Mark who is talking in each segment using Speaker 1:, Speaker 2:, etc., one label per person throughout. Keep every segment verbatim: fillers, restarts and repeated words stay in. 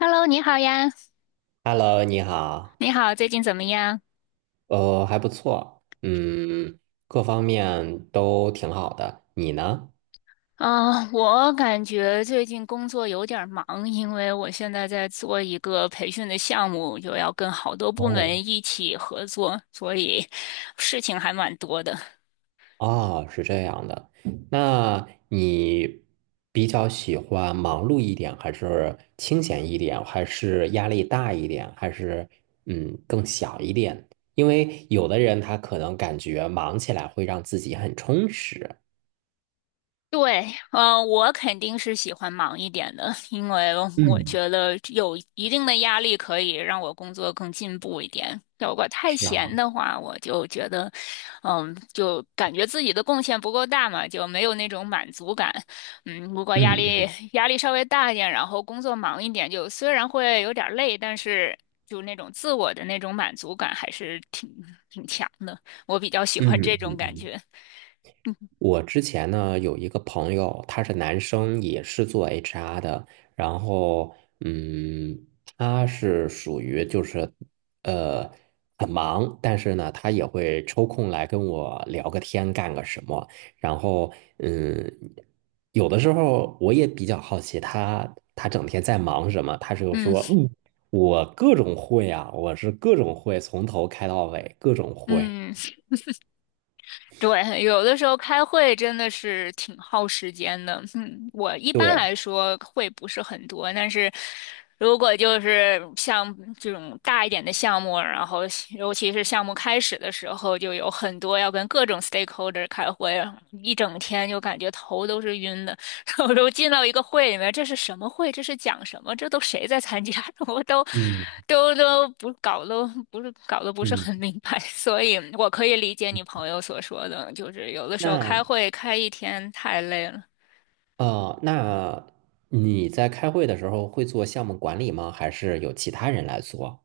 Speaker 1: Hello，你好呀，
Speaker 2: Hello，你好，
Speaker 1: 你好，最近怎么样？
Speaker 2: 呃，还不错，嗯，各方面都挺好的。你呢？
Speaker 1: 啊，我感觉最近工作有点儿忙，因为我现在在做一个培训的项目，又要跟好多部
Speaker 2: 哦。
Speaker 1: 门一起合作，所以事情还蛮多的。
Speaker 2: 哦，是这样的，那你比较喜欢忙碌一点，还是清闲一点，还是压力大一点，还是嗯更小一点？因为有的人他可能感觉忙起来会让自己很充实。
Speaker 1: 对，呃，我肯定是喜欢忙一点的，因为我
Speaker 2: 嗯。
Speaker 1: 觉得有一定的压力可以让我工作更进步一点。如果太
Speaker 2: 是啊。
Speaker 1: 闲的话，我就觉得，嗯，就感觉自己的贡献不够大嘛，就没有那种满足感。嗯，如果压
Speaker 2: 嗯
Speaker 1: 力
Speaker 2: 嗯
Speaker 1: 压力稍微大一点，然后工作忙一点，就虽然会有点儿累，但是就那种自我的那种满足感还是挺挺强的。我比较喜
Speaker 2: 嗯
Speaker 1: 欢这种
Speaker 2: 嗯
Speaker 1: 感
Speaker 2: 嗯。
Speaker 1: 觉。
Speaker 2: 我之前呢有一个朋友，他是男生，也是做 H R 的，然后嗯，他是属于就是呃很忙，但是呢他也会抽空来跟我聊个天，干个什么，然后嗯，有的时候我也比较好奇他他整天在忙什么，他就说
Speaker 1: 嗯
Speaker 2: 嗯，我各种会啊，我是各种会，从头开到尾，各种会。
Speaker 1: 嗯。对，有的时候开会真的是挺耗时间的。嗯，我一般
Speaker 2: 对，
Speaker 1: 来说会不是很多，但是如果就是像这种大一点的项目，然后尤其是项目开始的时候，就有很多要跟各种 stakeholder 开会，一整天就感觉头都是晕的。我都进到一个会里面，这是什么会？这是讲什么？这都谁在参加？我都
Speaker 2: 嗯
Speaker 1: 都都不搞都不是搞得不是
Speaker 2: 嗯。
Speaker 1: 很明白，所以我可以理解你朋友所说的，就是有的时候开
Speaker 2: 那
Speaker 1: 会开一天太累了。
Speaker 2: 呃，那你在开会的时候会做项目管理吗？还是有其他人来做？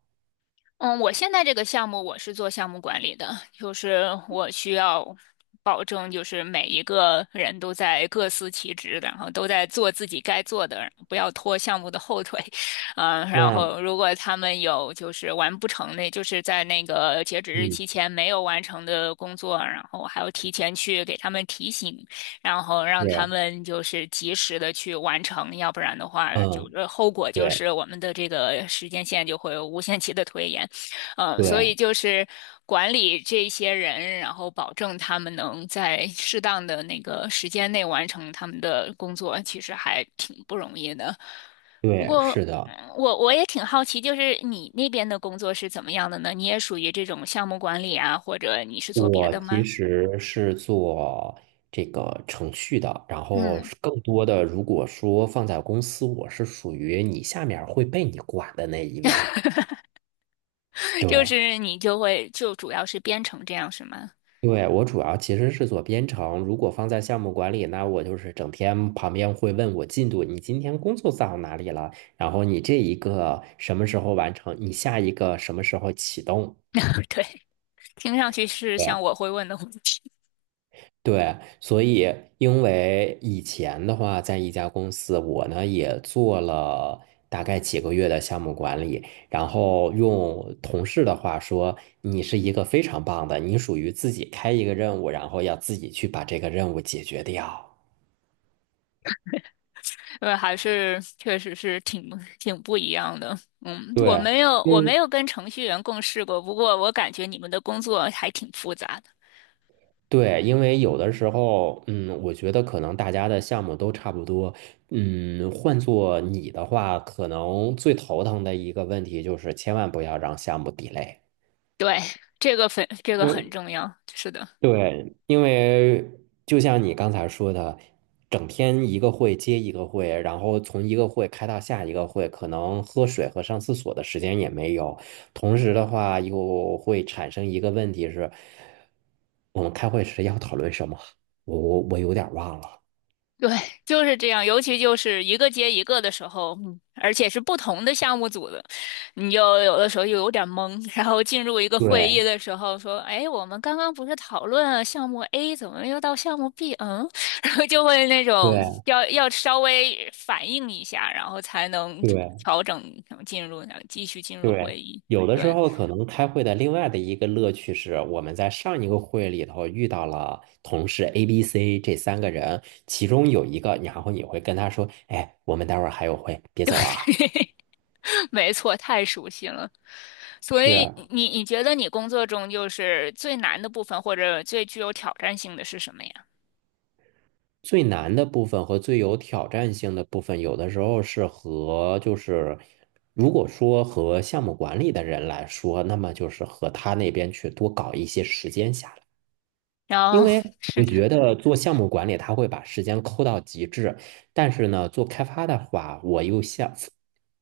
Speaker 1: 嗯，我现在这个项目我是做项目管理的，就是我需要保证，就是每一个人都在各司其职，然后都在做自己该做的，不要拖项目的后腿。嗯，然
Speaker 2: 那
Speaker 1: 后如果他们有就是完不成的，就是在那个截止日
Speaker 2: 嗯，
Speaker 1: 期前没有完成的工作，然后我还要提前去给他们提醒，然后让他
Speaker 2: 是，
Speaker 1: 们就是及时的去完成，要不然的话，就
Speaker 2: 嗯，
Speaker 1: 是后果就
Speaker 2: 对
Speaker 1: 是我们的这个时间线就会无限期的推延。嗯，所以
Speaker 2: 对
Speaker 1: 就是管理这些人，然后保证他们能在适当的那个时间内完成他们的工作，其实还挺不容易的。不
Speaker 2: 对，
Speaker 1: 过，
Speaker 2: 是
Speaker 1: 嗯
Speaker 2: 的，
Speaker 1: 我我也挺好奇，就是你那边的工作是怎么样的呢？你也属于这种项目管理啊，或者你是做别
Speaker 2: 我
Speaker 1: 的
Speaker 2: 其
Speaker 1: 吗？
Speaker 2: 实是做这个程序的，然后
Speaker 1: 嗯，
Speaker 2: 是更多的，如果说放在公司，我是属于你下面儿会被你管的那一位。
Speaker 1: 就
Speaker 2: 对。
Speaker 1: 是你就会就主要是编程这样是吗？
Speaker 2: 对，我主要其实是做编程，如果放在项目管理，那我就是整天旁边会问我进度，你今天工作到哪里了？然后你这一个什么时候完成？你下一个什么时候启动？
Speaker 1: 对，听上去是
Speaker 2: 对
Speaker 1: 像我会问的问题。
Speaker 2: 对。所以因为以前的话，在一家公司，我呢也做了大概几个月的项目管理，然后用同事的话说，你是一个非常棒的，你属于自己开一个任务，然后要自己去把这个任务解决掉。
Speaker 1: 对，还是确实是挺挺不一样的。嗯，
Speaker 2: 对，
Speaker 1: 我没有我
Speaker 2: 嗯，
Speaker 1: 没有跟程序员共事过，不过我感觉你们的工作还挺复杂的。
Speaker 2: 对，因为有的时候，嗯，我觉得可能大家的项目都差不多，嗯，换做你的话，可能最头疼的一个问题就是千万不要让项目 delay。
Speaker 1: 对，这个很这个很重要。是的。
Speaker 2: 对，因为就像你刚才说的，整天一个会接一个会，然后从一个会开到下一个会，可能喝水和上厕所的时间也没有。同时的话，又会产生一个问题是，我们开会时要讨论什么？我我我有点儿忘了。
Speaker 1: 对，就是这样，尤其就是一个接一个的时候，嗯而且是不同的项目组的，你就有的时候又有点懵。然后进入一个会议
Speaker 2: 对
Speaker 1: 的时候，说：“哎，我们刚刚不是讨论了项目 A，怎么又到项目 B？” 嗯，然后就会那种
Speaker 2: 对
Speaker 1: 要要稍微反应一下，然后才能
Speaker 2: 对。
Speaker 1: 调整，然后进入，然后继续进入
Speaker 2: 对，
Speaker 1: 会议。
Speaker 2: 有的时
Speaker 1: 对，
Speaker 2: 候可能开会的另外的一个乐趣是，我们在上一个会里头遇到了同事 A、B、C 这三个人，其中有一个，然后你会跟他说：“哎，我们待会儿还有会，别走 啊。”
Speaker 1: 没错，太熟悉了。所
Speaker 2: 是
Speaker 1: 以你你觉得你工作中就是最难的部分，或者最具有挑战性的是什么呀？
Speaker 2: 最难的部分和最有挑战性的部分，有的时候是和就是，如果说和项目管理的人来说，那么就是和他那边去多搞一些时间下来。因
Speaker 1: 然后
Speaker 2: 为
Speaker 1: 是
Speaker 2: 我
Speaker 1: 的，
Speaker 2: 觉得做项目管理，他会把时间抠到极致，但是呢，做开发的话，我又像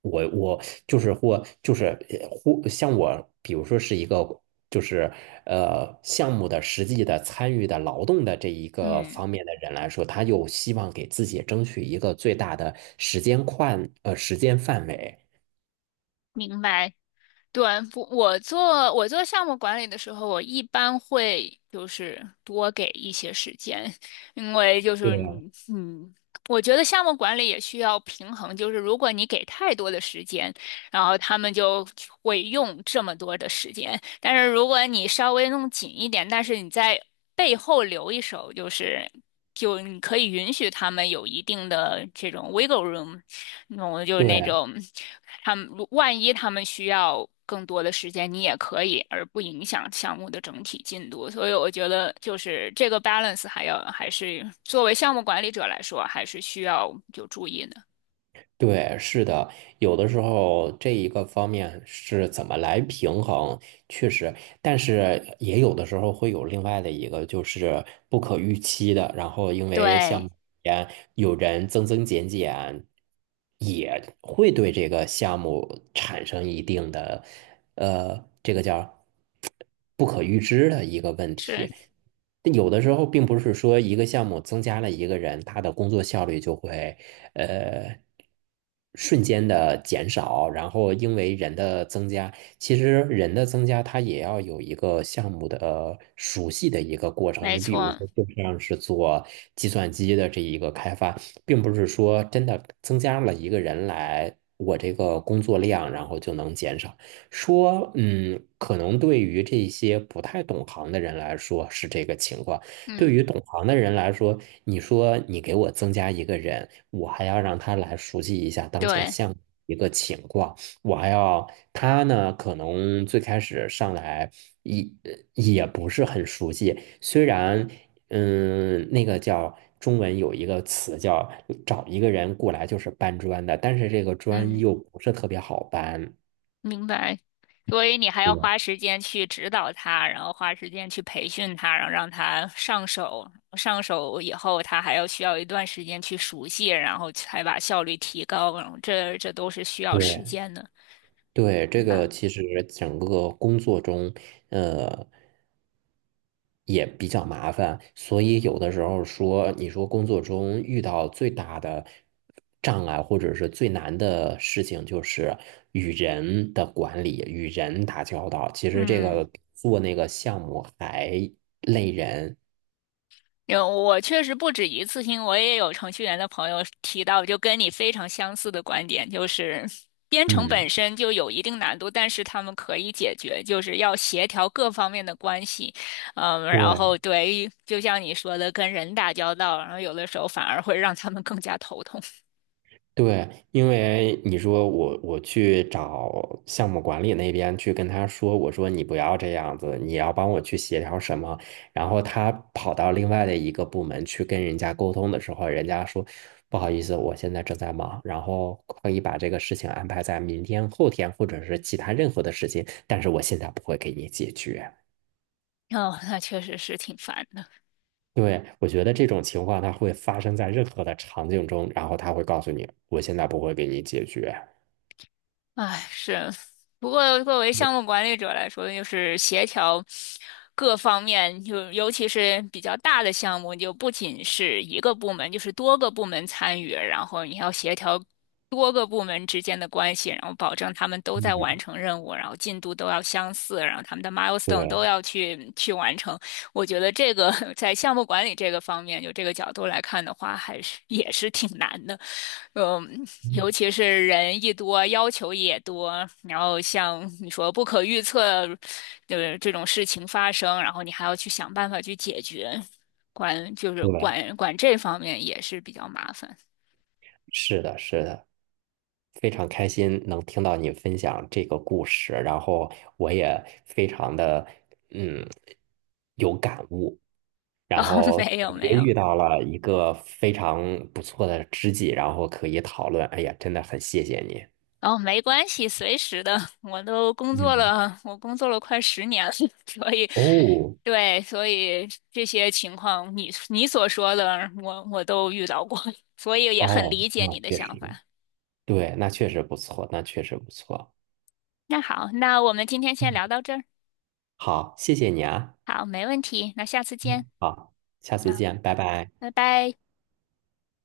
Speaker 2: 我我就是或就是呃或像我，比如说是一个就是呃项目的实际的参与的劳动的这一个
Speaker 1: 嗯，
Speaker 2: 方面的人来说，他又希望给自己争取一个最大的时间宽呃时间范围。
Speaker 1: 明白。对，不，我做我做项目管理的时候，我一般会就是多给一些时间，因为就是
Speaker 2: 对
Speaker 1: 你嗯，我觉得项目管理也需要平衡，就是如果你给太多的时间，然后他们就会用这么多的时间。但是如果你稍微弄紧一点，但是你在背后留一手，就是就你可以允许他们有一定的这种 wiggle room，那种就是那
Speaker 2: 对。
Speaker 1: 种他们万一他们需要。更多的时间你也可以，而不影响项目的整体进度。所以我觉得，就是这个 balance 还要还是作为项目管理者来说，还是需要有注意的。
Speaker 2: 对，是的，有的时候这一个方面是怎么来平衡，确实，但是也有的时候会有另外的一个，就是不可预期的。然后因为像
Speaker 1: 对，
Speaker 2: 前有人增增减减，也会对这个项目产生一定的，呃，这个叫不可预知的一个问题。
Speaker 1: 是
Speaker 2: 但有的时候并不是说一个项目增加了一个人，他的工作效率就会呃瞬间的减少，然后因为人的增加，其实人的增加它也要有一个项目的熟悉的一个过程。
Speaker 1: 没
Speaker 2: 你比如
Speaker 1: 错，
Speaker 2: 说，就像是做计算机的这一个开发，并不是说真的增加了一个人来，我这个工作量然后就能减少。说，嗯，可能对于这些不太懂行的人来说是这个情况，对
Speaker 1: 嗯。
Speaker 2: 于懂行的人来说，你说你给我增加一个人，我还要让他来熟悉一下当前
Speaker 1: 对，
Speaker 2: 项目一个情况，我还要他呢，可能最开始上来也也不是很熟悉，虽然，嗯，那个叫。中文有一个词叫找一个人过来就是搬砖的，但是这个砖
Speaker 1: 嗯，
Speaker 2: 又不是特别好搬。
Speaker 1: 明白。所以你还要
Speaker 2: 对。
Speaker 1: 花时间去指导他，然后花时间去培训他，然后让他上手。上手以后，他还要需要一段时间去熟悉，然后才把效率提高。然后这这都是需要
Speaker 2: 对
Speaker 1: 时间的，
Speaker 2: 对，这
Speaker 1: 明白？
Speaker 2: 个其实整个工作中也比较麻烦，所以有的时候说，你说工作中遇到最大的障碍或者是最难的事情，就是与人的管理、与人打交道。其实这
Speaker 1: 嗯，
Speaker 2: 个做那个项目还累人。
Speaker 1: 有，我确实不止一次性，我也有程序员的朋友提到，就跟你非常相似的观点，就是编程
Speaker 2: 嗯，
Speaker 1: 本身就有一定难度，但是他们可以解决，就是要协调各方面的关系，嗯，然后
Speaker 2: 对。
Speaker 1: 对，就像你说的，跟人打交道，然后有的时候反而会让他们更加头痛，
Speaker 2: 对，因为你说我我去找项目管理那边去跟他说，我说你不要这样子，你要帮我去协调什么，然后他跑到另外的一个部门去跟人家沟通的时候，人家说不好意思，我现在正在忙，然后可以把这个事情安排在明天、后天或者是其他任何的时间，但是我现在不会给你解决。
Speaker 1: 哦，那确实是挺烦的。
Speaker 2: 对，我觉得这种情况它会发生在任何的场景中，然后他会告诉你，我现在不会给你解决。
Speaker 1: 唉，是。不过作为项目管理者来说，就是协调各方面，就尤其是比较大的项目，就不仅是一个部门，就是多个部门参与，然后你要协调多个部门之间的关系，然后保证他们都在完
Speaker 2: 嗯，
Speaker 1: 成任务，然后进度都要相似，然后他们的 milestone 都
Speaker 2: 对。
Speaker 1: 要去去完成。我觉得这个 在项目管理这个方面，就这个角度来看的话，还是也是挺难的。嗯，尤其是人一多，要求也多，然后像你说不可预测的这种事情发生，然后你还要去想办法去解决，管就是
Speaker 2: 对，
Speaker 1: 管管这方面也是比较麻烦。
Speaker 2: 是的，是的，非常开心能听到你分享这个故事，然后我也非常的嗯有感悟，
Speaker 1: 然
Speaker 2: 然
Speaker 1: 后
Speaker 2: 后
Speaker 1: 没有
Speaker 2: 感觉
Speaker 1: 没有，
Speaker 2: 遇到了一个非常不错的知己，然后可以讨论。哎呀，真的很谢谢你。
Speaker 1: 然后没关系，随时的，我都工作
Speaker 2: 嗯，
Speaker 1: 了，我工作了快十年了，所以
Speaker 2: 哦
Speaker 1: 对，所以这些情况你你所说的，我我都遇到过，所以也很
Speaker 2: 哦，
Speaker 1: 理解
Speaker 2: 那
Speaker 1: 你的
Speaker 2: 确
Speaker 1: 想
Speaker 2: 实，
Speaker 1: 法。
Speaker 2: 对，那确实不错，那确实不错。
Speaker 1: 那好，那我们今天先
Speaker 2: 嗯，
Speaker 1: 聊到这儿。
Speaker 2: 好，谢谢你啊。
Speaker 1: 好，没问题，那下次
Speaker 2: 嗯，
Speaker 1: 见
Speaker 2: 好，下次
Speaker 1: 啊，
Speaker 2: 见，拜拜。
Speaker 1: 拜拜。